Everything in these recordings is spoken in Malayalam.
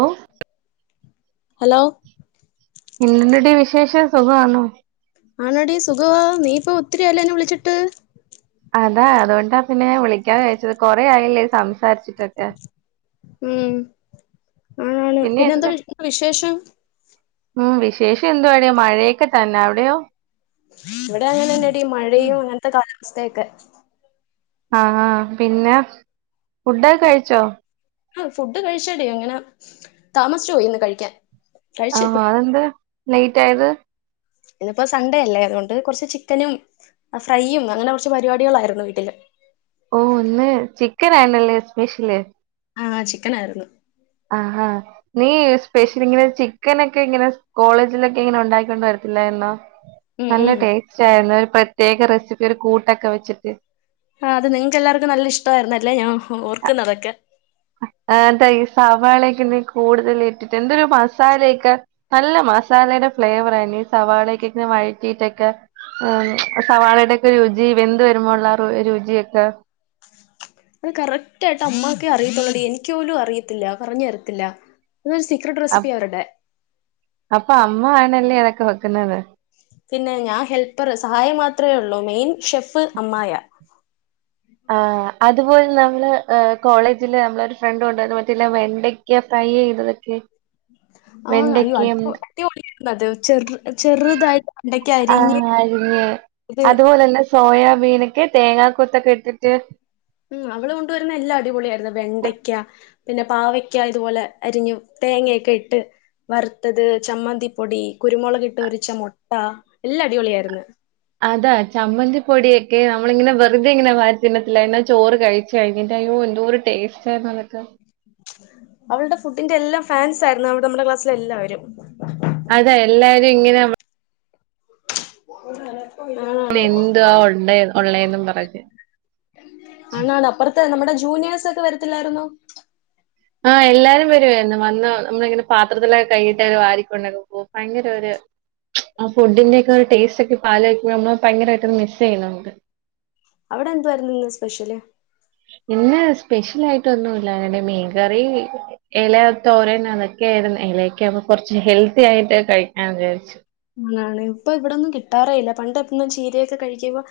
ഓ ഹലോ എന്തുണ്ടെടീ വിശേഷം സുഖാണോ ആണെടീ സുഖവാ നീയിപ്പൊ ഒത്തിരിയായല്ലോ എന്നെ വിളിച്ചിട്ട് അതാ അതുകൊണ്ടാ പിന്നെ ഞാൻ വിളിക്കാ വിചാരിച്ചത് കൊറേ ആയില്ലേ സംസാരിച്ചിട്ടൊക്കെ ഉം ആണാ ണ് പിന്നെ പിന്നെന്താ എന്ത് വിശേഷം ഉം വിശേഷം എന്തുവാടി മഴയൊക്കെ തന്നെ അവിടെയോ ഇവിടെ അങ്ങനെന്നെടി മഴയും അങ്ങനത്തെ കാ [unintelligible] ആ ആ പിന്നെ ഫുഡൊ പിന്നെ കഴിച്ചോ ആ ഫുഡ് കഴിച്ചെടി അങ്ങനെ താമസിച്ചു പോയിന്ന് കഴിക്കാൻ ആ കഴിച്ചു ഇപ്പൊ. അതെന്ത് ലെയ്റ്റായത് ഇന്നിപ്പോ സൺഡേ അല്ലേ അതുകൊണ്ട് കൊറച്ച് ചിക്കനും ഫ്രൈയും അങ്ങനെ കൊറച്ച് പരിപാടികളായിരുന്നു വീട്ടില് ഓ ഒന്ന് ചിക്കൻ ആണല്ലേ സ്പെഷ്യല് ആ ചിക്കൻ ആയിരുന്നു ആ നീ സ്പെഷ്യല് ങ്ങനെ ചിക്കനൊക്കെ ങ്ങനെ കോളേജിലൊക്കെ ഇങ്ങനെ ഉണ്ടാക്കൊണ്ട് വരത്തില്ലായിരുന്നോ ഉം ഉം നല്ല ടേസ്റ്റ് ആയിരുന്നു പ്രത്യേക റെസിപ്പി ഒരു കൂട്ടൊക്കെ വെച്ചിട്ട് ആ അത് നിങ്ങക്ക്ല്ലാർക്കും നല്ല ഇഷ്ടമായിരുന്നല്ലേ ഞാൻ ഓർക്കുന്നതൊക്കെ എ ഈ സവാളക്കെ കൂടുതൽ ഇട്ടിട്ട് എന്തൊരു മസാലൊക്കെ നല്ല മസാലയുടെ ഫ്ലേവറായിരുന്നുഈ സവാളക്കെ വഴറ്റിയിട്ടൊക്കെ സവാളയുടെ ഒക്കെ രുചി വെന്ത് വരുമ്പോ ഉള്ള ആ രുചിയൊക്കെ അത് കറക്റ്റ് ആയിട്ട് അമ്മാക്കെ അറിയത്തുള്ളടി എനിക്ക്പോലും അറിയത്തില്ല പറഞ്ഞു തരത്തില്ല അതൊരു സീക്രട്ട് അപ് റെസിപ്പി അവരുടെ അപ്പൊ അമ്മ ആനല്ലേ അതൊ ക്കെ വെക്കുന്നത് പിന്നെ ഞാന് ഹെല്പ്പർ സഹായം മാത്രേ ഉള്ളൂ മെയിൻ ഷെഫ് അമ്മായ എ അതുപോലെ നമ്മള് എ കോളേജില് നമ്മളെഒരു ഫ്രണ്ട് കൊണ്ടുവന്ന് മറ്റല്ല വെണ്ടക്ക ഫ്രൈ ചെയ്തതൊക്കെ ആ അയ്യോ അ വെണ്ടയ്ക്കയും അടിപൊളി അത് ചെറ ചെറുതായിട്ട് വെണ്ടക്ക അരിഞ്ഞ് ആഹ് അരിഞ്ഞ് അത് അതുപോലെ തന്നെ സോയാബീനൊക്കെ തേങ്ങാക്കൊത്തൊക്കെ ഇട്ടിട്ട് ഉം അവള് കൊണ്ടുവരുന്ന എല്ലാ അടിപൊളിയായിരുന്നു വെണ്ടയ്ക്ക പിന്നെ പാവയ്ക്ക ഇതുപോലെ അരിഞ്ഞു തേങ്ങയൊക്കെ ഇട്ട് വറുത്തത് ചമ്മന്തിപ്പൊടി കുരുമുളക് ഇട്ട് പൊരിച്ച മൊട്ട എല്ലാം അടിപൊളിയായിര്ന്ന് അതാ ചമ്മന്തി പൊടിയൊക്കെ നമ്മളിങ്ങനെ വെറുതെ ഇങ്ങനെ വാരിത്തിന്നത്തില്ലേ എന്ന ചോറ് കഴിച്ചു കഴഞ്ഞിട്ട് അയ്യോ എന്തോരു ടേസ്റ്റ് ആയിരുന്നു അതൊക്കെ അവളുടെ ഫുഡിന്റെ എല്ലാം ഫാൻസ് ആയിരുന്നു അവടെ നമ്മുടെ ക്ലാസ്സിലെ എല്ലാവരും അതെ എല്ലാരും ഇങ്ങനെ [unintelligible] ആണാണ് എന്തുവാ ഒണ്ടേ ഉള്ളേെന്നും പറഞ്ഞു ജൂനിയേഴസൊക്കെ വരത്തില്ലായിരുന്നോ ആ എല്ലാരും വരുവായിരുന്ന് വന്ന് നമ്മളിങ്ങനെ പാത്രത്തിലൊക്കെ കൈയിട്ട് വാരിക്കൊണ്ടക്കെ പോ ഭയങ്കര ഒരു ആ ഫുഡിന്റൊക്കെ ഒരു ടേസ്റ്റ് ഒക്കെ ഇപ്പാലോയ്ക്കുമ്പോ നമ്മള് ഭയങ്കരായിട്ട് മിസ് ചെയ്യുന്നുണ്ട് അവിടെ എന്തുവായിരുന്നു ഇന്ന് സ്പെഷ്യല് പിന്നെ സ്പെഷ്യൽ ആയിട്ടൊന്നുല്ല അ മീൻകറി എല തോരൻ അതൊക്കെ ആയിരുന്നു എലക്കെ ആകുമ്പ കൊറച്ച് ഹെൽത്തി ആയിട്ട് കഴിക്കാ വിചാരിച്ചു അങ്ങനാണ് ഇപ്പൊ ഇവിടൊന്നും കിട്ടാറേ ഇല്ല പണ്ടൊന്നും ചീരയൊക്കെ കഴിക്കുമ്പോ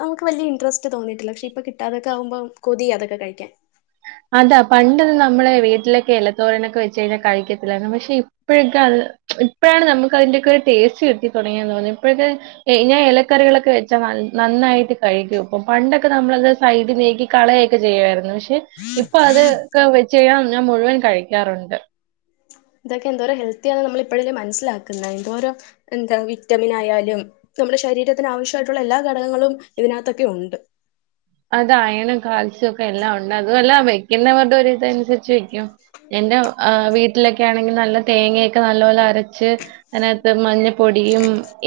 നമുക്ക് വല്യ ഇൻട്രസ്റ്റ് തോന്നിയിട്ടില്ല പക്ഷെ ഇപ്പൊ കിട്ടാതൊക്കെ ആകുമ്പോ കൊതി അതൊക്കെ കഴിക്കാൻ അതാ പണ്ടത് നമ്മളെ വീട്ടിലൊക്കെ എലത്തോരനൊക്കെ വെച്ച് കഴിഞ്ഞാൽ കഴിക്കത്തില്ലായിരുന്നു പക്ഷെ ഇപ്പോഴൊക്കെ അത് ഇപ്പോഴാണ് നമുക്ക് അതിന്റെയൊക്കെ ഒരു ടേസ്റ്റ് കിട്ടി തൊടങ്ങിയന്ന് തോന്നുന്നു ഇപ്പോഴൊക്കെ ഞാൻ ഇലക്കറികളൊക്കെ വെച്ചാ നന്നായിട്ട് കഴിക്കും ഇപ്പൊ പണ്ടൊക്കെ നമ്മളത് സൈഡിൽ നീക്കി കളയൊക്കെ ചെയ്യുയായിരുന്നു പക്ഷെ ഇപ്പൊ അത്ക്കെ വെച്ച് കയ്ഞ ഞാൻ മുഴുവൻ കഴിക്കാറുണ്ട് ഇതൊക്കെ എന്തോരോ ഹെൽത്തി ആണ് നമ്മൾ ഇപ്പോഴല്ലേ മനസ്സിലാക്കുന്നെ എന്തോരോ എന്താ വിറ്റമിൻ ആയാലും നമ്മുടെ ശരീരത്തിന് ആവശ്യായിട്ടുള്ള എല്ലാ ഘടകങ്ങളും ഇതിനകത്തൊക്കെ ഉണ്ട് അത് അയണും കാൽസ്യം ഒക്കെ എല്ലാം ഉണ്ട് അതുമല്ല വെക്കുന്നവരുടെ ഒരു ഇതനുസരിച്ച് വെക്കും എന്റെ വീട്ടിലൊക്കെ ആണെങ്കിൽ നല്ല തേങ്ങയൊക്കെ നല്ല പോോലെ അരച്ച് അതിനകത്ത് മഞ്ഞപ്പൊടിയും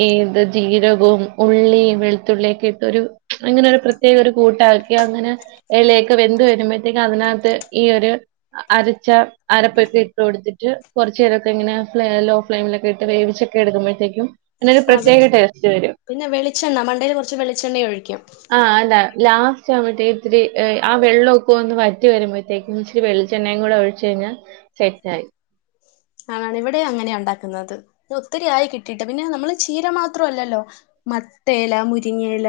ഏത് ജീരകവും ഉള്ളും വെളുത്തുള്ളിയൊക്കെ ഇട്ട് ഒരു അങ്ങനെ ഒരു പ്രത്യേക ഒരു കൂട്ടാക്കി അങ്ങനെ ഇലയൊക്കെ വെന്ത് വരുമ്പോഴത്തേക്കും അതിനകത്ത് ഈ ഒരു അരച്ച അരപ്പൊക്കെ ഇട്ട് കൊടുത്തിട്ട് കുറച്ചു നേരൊക്കെ ഇങ്ങനെ ഫ ലോ ഫ്ലെയിമിലൊക്കെ ഇട്ട് വേവിച്ചൊക്കെ എടുക്കുമ്പോഴത്തേക്കും അതിനൊരു ആ പ്രത്യേക ടേസ്റ്റ് വരും പിന്നെ വെളിച്ചെണ്ണ മണ്ടൽ കുറച്ച് വെളിച്ചെണ്ണ ഒഴിക്കും ആ അതാ ലാസ്റ്റ് ആവുമ്പോത്തേ ഇത്തിരി ആ വെള്ളമ ഒക്കെ ഒന്ന് വറ്റി വരുമ്പോഴത്തേക്കും ഇച്ചിരി വെളിച്ചെണ്ണയും കൂടെ ഒഴിച്ചച്ച് കഴിഞ്ഞാൽ സെറ്റ ആായി ഒത്തിരിയായി കിട്ടിയിട്ട് പിന്നെ നമ്മള് ചീര മാത്രമല്ലല്ലോ മത്തേല മുരിങ്ങല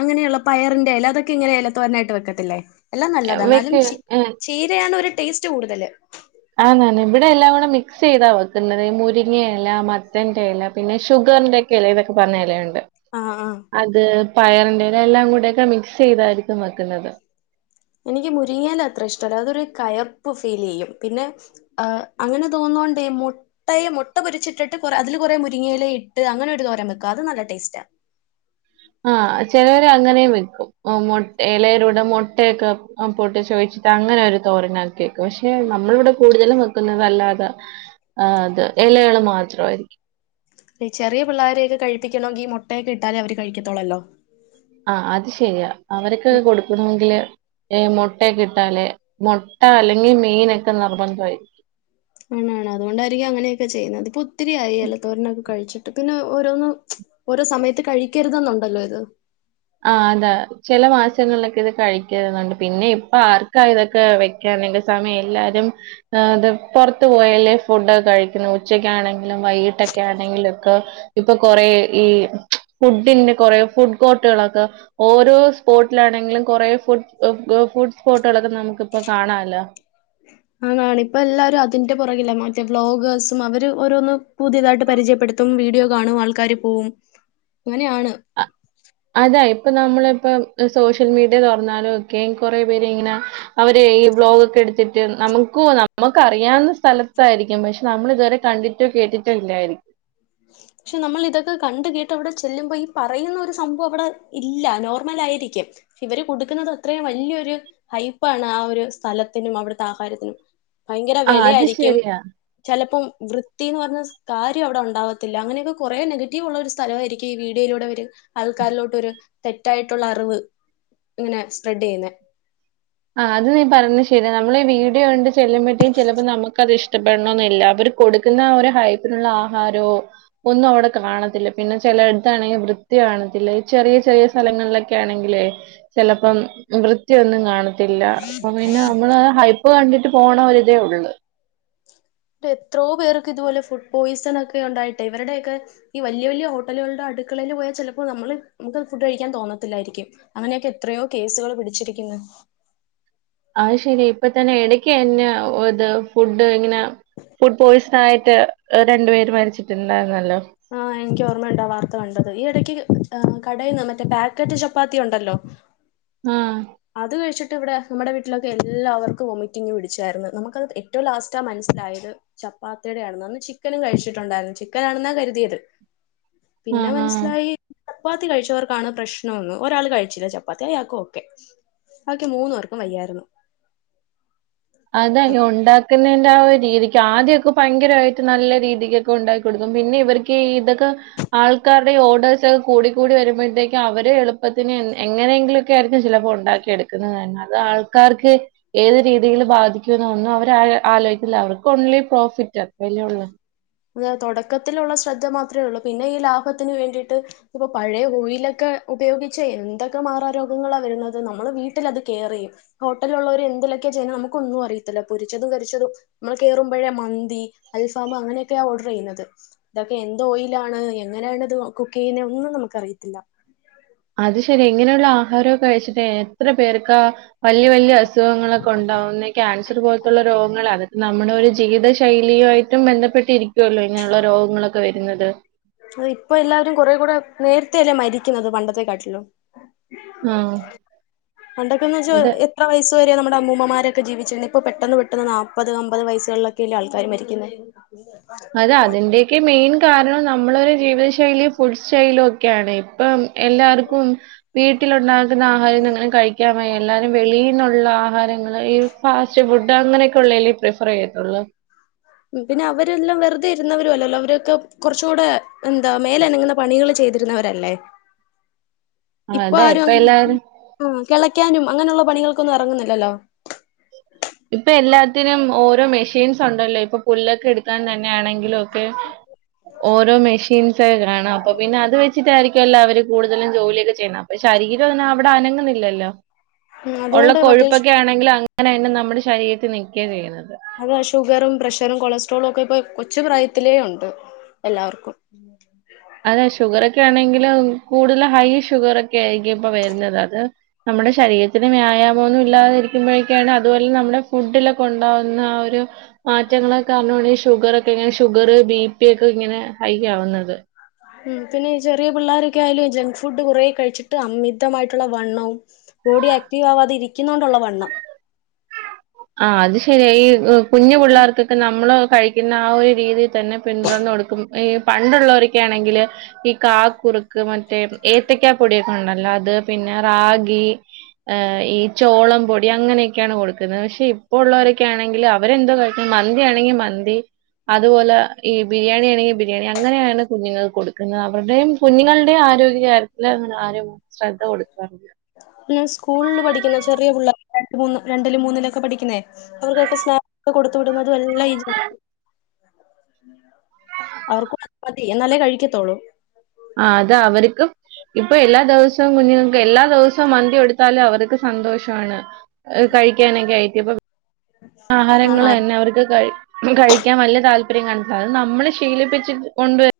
അങ്ങനെയുള്ള പയറിന്റെ അല അതൊക്കെ ഇങ്ങനെ അല തോരാനായിട്ട് വെക്കത്തില്ലേ എല്ലാം ഏഹ്, നല്ലതാണ് എന്നാലും വെക്ക് ച ഏഹ്, ചീരയാണ് ഒരു ടേസ്റ്റ് കൂടുതല് ആനന്നെ ഇവിടെ എല്ലാം കൂടെ മിക്സ് ചെയ്താ വെക്കുന്നത്ഈ മുരിങ്ങിയ ഇല മത്തന്റെ ഇല പിന്നെ ഷുഗറിന്റെറെ ഒക്കെ ഇല ഇതൊക്കെ പറഞ്ഞ ഇലുണ്ട് ആഹ് ആഹ് അതെ പയറിന്റെല എല്ലാം കൂടെൊക്കെ മിക്സ് ചെയ്തായിരിക്കും വെക്കുന്നത് എനിക്ക് മുരിങ്ങയില അത്ര ഇഷ്ടല്ല അതൊരു കയപ്പ് ഫീൽ ചെയ്യും പിന്നെ ർ അങ്ങനെ തോന്നുകോണ്ട് മുട്ടയെ മുട്ട പൊരിച്ചിട്ടിട്ട് കൊ അതില് കുറെ മുരിങ്ങയില ഇട്ട് അങ്ങനെ ഒരു തോരം വെക്കും അത് നല്ല ടേസ്റ്റ ആ ആഹ ചിലവർ അങ്ങനെ വെക്കും ഇലയിലൂടെ മുട്ടയൊക്കെ പൊട്ട് ചോദിച്ചിട്ട് അങ്ങനെ ഒരു തോരനാക്കി വെക്കും പക്ഷെ നമ്മളിവിടെ കൂടുതലും വെക്കുന്നതല്ലാതെ ആ ഇത് ഇലകൾ മാത്രമായിരിക്കും ചെറിയ പിള്ളോരെയൊക്കെ കഴിപ്പിക്കണമെങ്കിൽ ഈ മുട്ടയൊക്കെ ഇട്ടാലേ അവര് കഴിക്കത്തോളല്ലോ ആഹ അത് ശരിയാ അവരൊക്കക്കെ കൊടുക്കണമെങ്കില് ഏ മുട്ടയ കിട്ടാലേ മുട്ട അല്ലെങ്കിൽ മീനൊക്കെ നിർബന്ധമായിരിക്കും അണാണ് അതുകൊണ്ടായിരിക്കും അങ്ങനെയൊക്കെ ചെയ്യുന്നത് ഇപ്പൊ ഒത്തിരിയായി അല്ല തോരനൊക്കക്ക് കഴിച്ചു [unintelligible] പിന്നെ ഓരോന്നും ഓരോ സമയത്ത് കഴിക്കരുതന്നുണ്ടല്ലോ ഇത് [unintelligible] ആ അതാ ചില മാസങ്ങളിലൊക്കെ ഇത് കഴിക്കുന്നുണ്ട് പിന്നെ ഇപ്പ ആർക്കാ ഇതൊക്കെ വെക്കാനെങ്ക സമയം എല്ലാരും ഇത് പുറത്ത പോയല്ലേ ഫുഡൊക്ക കഴിക്കുന്നു ഉച്ചക്കാ ആണെങ്കിലും വൈകിട്ടൊക്കെ ആണെങ്കിലുംൊക്കെ ഇപ്പൊ കൊറെ ഈ ഫുഡിന്റെ കൊറെ ഫുഡ് ൊക്കെ ഓരോ സ്പോട്ടിലാണെങ്കിലും കുറെേ ഫു് ഫുഡ് സ്പോട്ടുകളൊക്കെ നമുക്ക്ിപ്പ കാണല്ല ആ കാണ ഇപ്പ എല്ലാരും അതിന്റെ പുറകില്ല മറ്റേ വ്ളോഗേഴ്സും അവര് ഓരോന്ന്ും പുതിയതായിട്ട് പരിചയപ്പെടുത്തും വീഡിയോ കാണും ആൾക്കാാര് പോവും അങ്ങനെയാണ് അതാ ഇപ്പൊ നമ്മളിപ്പൊ സോഷ്യൽ മീഡിയ തു പററഞ്ഞാലും ഒക്കെ കുറേ പേര് ഇങ്ങനെ അവര് ഈ ബ്ളോഗ ഒക്കെ എടുത്തിട്ട് നമുക്ക നമുക്ക് അറിയാവുന്ന സ്ഥലത്തായിരിക്കും പക്ഷെ നമ്മൾ ഇതുവരെ കണ്ടിട്ടോ കേട്ടിട്ടോ ഇല്ലായിരിക്കും പക്ഷെ നമ്മൾ ഇതൊക്കെ കണ്ട കേട്ട് അവിടെ ചെല്ലുമ്പോ ഈ പറയുന്ന ഒരു സംഭവം അവിടെ ഇല്ല നോർമൽ ആയിരിക്കും ഇവര് കൊടുക്കുന്നത് അത്രയും വലിയൊരു ഹൈപ്പാണ് ആ ഒരു സ്ഥലത്തിനും അവിടുത്തെ ആഹാരത്തിനും ഭയങ്കര ആ അത് വിലയായിരിക്കും ശരിയാ. ചിലപ്പം വൃത്തിന്ന് പറഞ്ഞ കാര്യം അവിടെ ഉണ്ടാവാ ല്ല അങ്ങനെയൊക്കെ കൊറെേ നെഗറ്റീവ് ഉള്ള ഒരു സ്ഥല ആരിക്കും ഈ വീഡിയോയിലൂടെ ഒരുര് ആൾക്കാരിലോട്ട് ഒരു തെറ്റായിട്ടുള്ള അറിവ് ഇങ്ങനെ സ്പ്രെഡ് ചെയ്യുന്ന ആ അത് നീ പറഞ്ഞത് ശരിയാ നമ്മള ഈ വീട് കൊണ്ട് ചെല്ലുമ്പഴേും ചിലപ്പോ നമുക്ക്ത് ഇഷ്ടപ്പെടണന്നല്ല അവർ കൊടുക്കുന്ന ഒരു ഹൈപ്പിനുള്ള ആഹാരമ ഒന്നും അവിടെ കാണത്തില്ല പിന്നെ ചില അടുത്താണെങ്കിൽ വൃത്തി കാണത്തില്ല ചെറിയ ചെറിയ സ്ഥലങ്ങളിലൊക്കെ ആണെങ്കിലേ ചിലപ്പം വൃത്തിയ ഒന്നും കാണത്തി അപ്പൊ പിന്നെ നമ്മള് ഹൈപ്പ് കണ്ടിട്ട് പോണ ഒരിതേ ഉള്ള എത്രോ പേർക്ക് ഇതുപോലെ ഫുഡ് പോയ്സൺ ഒക്കെ ഉണ്ടായിട്ട് ഇവരുടെയ ഒക്കെ ഈ വല്യ വല്യ ഹോട്ടലുകളുടെ അടുക്കളയിൽ പോയാൽ ചിലപ്പോ നമ്മള് നമുക്ക് ഫുഡ് കഴിക്കാൻ തോന്നത്തില്ലായിരിക്കും അങ്ങനെയൊക്കെ എത്രയോ കേസുകൾ പിടിച്ചിരിക്കുന്നു അയ് ശരി ഇപ്പ തന്നെ ഇടക്ക് എന്നെ ഇത് ഫുഡ് ഇങ്ങനെ ഫുഡ് പോയ്സൺ ആയിട്ട് രണ്ടുപേര് മരിച്ചിട്ടുണ്ടായിരുന്നല്ലോ ആഹ് എനിക്ക് ഓർമ്മയുണ്ടാ വാർത്ത കണ്ടത് ഈ ഇടക്ക് ആഹ് കടയിൽന്ന് മറ്റേ പാക്കറ്റ് ചപ്പാത്തി ഉണ്ടല്ലോ ആഹ് അത് കഴിച്ചിട്ട് ഇവിടെ നമ്മുടെ വീട്ടിലൊക്കെ എല്ലാവർക്കും വോമിറ്റിങ്ങ് പിടിച്ചായിരുന്നു നമുക്കത് ഏറ്റവും ലാസ്റ്റാ മനസ്സിലായത് ചപ്പാത്തിയുടെ ആണെന്ന് ചിക്കനും കഴിച്ചിട്ടുണ്ടായിരുന്നു ചിക്കനാണെന്നാ കരുതിയത് പിന്നെ ആഹ് ആഹ് മനസ്സിലായി ചപ്പാത്തി കഴിച്ചവർക്കാണ് പ്രശ്നൊന്നും ഒരാള് കഴിച്ചില്ല ചപ്പാത്തി അയാക്കോക്കെ അവർക്ക് മൂന്ന് പേർക്കും വയ്യായിരുന്നു അതെന്നെ ഉണ്ടാക്കുന്ന രീതിക്ക് ആദ്യൊക്കെ ഭയങ്കരായിട്ട് നല്ല രീതിക്കൊക്കെ ഉണ്ടാക്കി കൊടുക്കും പിന്നെ ഇവർക്ക് ഇതൊക്കെ ആൾക്കാരുടെ ഓർഡേഴ്സൊക്കെ കൂടി കൂടി വരുമ്പോഴത്തേക്കും അവരെ എളു പ്പത്തിന് എങ്ങനെങ്കിലും ചിലപ്പോ ഉണ്ടാക്കി എടുക്കുന്നത് തന്ന അത് ആൾക്കാർക്ക് ഏത് രീ ബാധികുന്നോ ഒന്നും അവര് ആലോചിക്കില്ല അവർക്ക് ൺലി പ്രോഫിറ്റ് അത്രല്ലേ ഒള്ളു അ തുടക്കത്തിലുള്ള ശ്രദ്ധ മാത്രമേ ഉള്ളൂ പിന്നെ ഈ ലാഭത്തിന് വേണ്ടിയിട്ട് ഇപ്പൊ പഴയ ഓയിലൊക്കെ ഉപയോഗിച്ച് എന്തൊക്കെ മാറാരോഗങ്ങളാ വരുന്നത് നമ്മള് വീട്ടിത് കെയർ ചെയ്യും ഹോട്ടലിലുള്ളോര് എന്തിലൊക്കെയാ ചെയ്യുന്നത് നമുക്കൊന്നും അറിയത്തില്ല പൊരിച്ചതും കരിച്ചതും നമ്മൾ കേറുമ്പോഴേ മന്തി അൽഫാം അങ്ങനെ ഓർഡർ ചെയ്യുന്നത് ഇതൊക്കെ എന്ത്‌ ഓയിലാണ് എങ്ങനെയാണ്ത് കുക്ക് ചെയ്യുന്നത് ഒന്നും നമുക്കറിയത്തില്ല അത് ശരി എങ്ങനെയുള്ള ആഹാരൊക്കെ കഴിച്ചിട്ട് എത്ര പേർക്കാ വല്യ വല്യ അസുഖങ്ങളൊക്കെ ഉണ്ടാവുന്ന ക്യാൻസർ പോൽത്തുള്ള രോഗങ്ങള അതെക്കെ നമ്മുടെ ഒര് ജീവ്ത ശൈലിയുയായിട്ടും ബെന്ധെപ്പെട്ടിരിക്കുവല്ലോ ഇങ്ങനെയ്ള്ള രോഗങ്ങളൊക്കെ വെ ര്ന്നത് ആഹ് ഇപ്പൊ എല്ലാവരും കൊറേ കൂടെ നേര്ത്തെ അല്ലേ മരിക്ക്ന്നത് പണ്ടത്തെക്കാട്ട്ലും ആഹ് പണ്ടൊക്കെന്ന് വെച്ചാ അതെ. എത്ര വയസ് ത്‌വരെ നമ്മടെ അമ്മൂമ്മമാരെക്കെ ജീവിച്ചിര്ന്ന് ഇപ്പൊ പെട്ടെന്ന് പെട്ടെന്ന് നാപ്പത് അമ്പത് വയസ്സ്കൾലൊക്കെയല്ലേ ആൾക്കാര് മരിക്ക്ന്നെ അതെ അതിന്റെയൊക്കെ മെയിൻ കാരണം നമ്മള് ജീവിത ശൈലി ഫുഡ് സ്റ്റൈലൊക്കെയാണ് ഇപ്പം എല്ലാർക്കും വീട്ടിലുണ്ടാ ക്ക്ന്ന ആഹാരം [unintelligible] കഴിക്കാൻ വയ്യ എല്ലാരും വെളീന്നു ള്ള ആഹാരങ്ങള് ഈ ഫാസ്റ്റ് ഫുഡ് അങ്ങനെയൊക്കെ ഉള്ളെ അല്ലേ ഇപ്പഴും ഫറെയെത്തൊള്ളൂ ഉം പിന്നെ അവരെല്ലം വെറ്തെ ഇര്ന്നവരും അല്ലല്ലോ അവരൊക്കെ കൊർച്ചുടെ എന്താ മേലനങ്ങ്ന്ന പണികള് ചെയ്തിര്ന്നവരല്ലേ ആഹ് അതാ ഇപ്പ എല്ലാവരും കെളയ്ക്കാനും അങ്ങനൊള്ള പണികൾക്കൊന്നും എറങ്ങ്ന്ന്ല്ലല്ലോ ഇപ്പൊ എല്ലാത്തിനും ഓരോ മെഷീൻസാെണ്ടല്ലോ ഇപ്പൊ പുല്ലൊക്കെ എട്ക്കാൻ തൻ ന്നാണെങ്കിലൊക്കെ ഓരോ മെഷീൻസെക്കെ കാണാ അപ്പൊ പിന്നെ അത് വെച്ചിട്ടായ്രി എല്ലാവരും കൂട്തല് ജോലിയൊക്കെ ചെയ്യ്ന്നെ അപ്പം ശരീരം എന്നാ അവ്ടെ അനങ്ങ്ന്ന്ല്ലല്ലോ ഉം ഒള്ള അതുകൊണ്ട് മറ്റേ കൊഴുപ്പൊക്കെ ആണെങ്കിലങ്ങ് അങ്ങനെന്നെ ന നമ്മടെ ശരീരത്തി നിക്കേ ചെയ്യുന്നത് അതാ ഷുഗറും പ്രഷറും കൊളസ്ട്രോളും ഒക്കെ ഇപ്പൊ കൊച്ചു പ്രായത്തിലേ ഒണ്ട് എല്ലാവർക്കും ല് കൂടുതല് ഹൈ ഷുഗറെക്കെ ആരിക്കും ഇപ്പോ വര്ണത് അത് നമ്മുടെ ശരീരത്തിന് വ്യായാമം ഒന്നും ഇല്ലാതെ ഇരിക്കുമ്പോഴേക്കാണ് അതുപോലെ നമ്മുടെ ഫുഡിലൊക്കെ ഒണ്ടാവുന്ന ആ ഒരു മാറ്റങ്ങള് കാരണമാണ് ഷുഗറൊക്കെങ്ങനെ ഷുഗറ് ബി പിയൊക്കെ ഇങ്ങനെ ഹൈ ആവുന്നത് ഉം പിന്നെ ചെറിയ പിള്ളോരൊക്കെ ആയാലും ജങ്ക് ഫുഡ് കൊറെ കഴിച്ചിട്ട് അമിതവായിട്ടുള്ള വണ്ണോം ബോഡി ആക്റ്റീവ് ആവാതെ ഇരിക്കുന്ന കൊണ്ടുള്ള വണ്ണം ആഹ് അത് ശെരിയാ ഈ കുഞ്ഞു പിള്ളേർക്കാക്കെ നമ്മള് കഴിക്കുന്ന ആ ഒരു രീതി തന്നെ പിന്തുടർന്ന് കൊടുക്കും ഈ പണ്ടുള്ളവരോക്കെയാണെങ്കില് ഈ കാക്കുറുക്ക് മറ്റേ ഏത്തക്കാ പൊടിയൊക്കെ ഒണ്ടല്ലോ അത് പിന്നെ റാഗി ഏഹ് ഈ ചോളം പൊടി അങ്ങനെയൊക്കെയാണ് കൊടുക്കുന്നത് പ പക്ഷേ ഇപ്പോ ഒള്ളവരൊക്കെയാണെങ്കില് അവരെന്തോ കഴിക്കുന്നത് മന്തിയാണെങ്കി മന്തി അതുപോലെ ഈ ബിരിയാണി ആണെങ്കി ബിരിയാണി അങ്ങനെയാണ് കുഞ്ഞുങ്ങക്ക് കൊടുക്കുന്നത് അവർടെയും കുഞ്ഞുങ്ങളുടെയും ആരോഗ്യ കാര്യത്തില് അങ്ങനെ ആരും ശ്രദ്ധ കൊടുക്കാറില്ല കൂള്ല് പഠിക്കുന്ന ചെറിയ പുള്ളേര് രണ്ട് രണ്ടിലും മൂന്നിലൊക്കെ പഠിക്കുന്നെ അവർക്കൊക്കെ സ്നാക്സ് കൊടുത്തുവിടുന്ന അതുവെല്ലാം [unintelligible] അവർക്ക് മതി എന്നാലേ കഴിക്കത്തോളൂ. ആഹ് അതവരിക്ക് ഇപ്പോ എല്ലാ ദേവസോം കുഞ്ഞുങ്ങക്ക് എല്ലാ ദേവസോം മന്തി കൊടുത്താലും അവർക്ക് സന്തോഷവാണ് കഴിക്കാനെ കഴിക്കും. ഇപ്പോ ആഹാരങ്ങളന്നെ അവർക്ക് കഴി കഴിക്കാൻ വല്യ താല്പര്യം കാണത്തില്ല. അത് നമ്മളെ ശീലിപ്പിച്ച് കൊണ്ടുവരു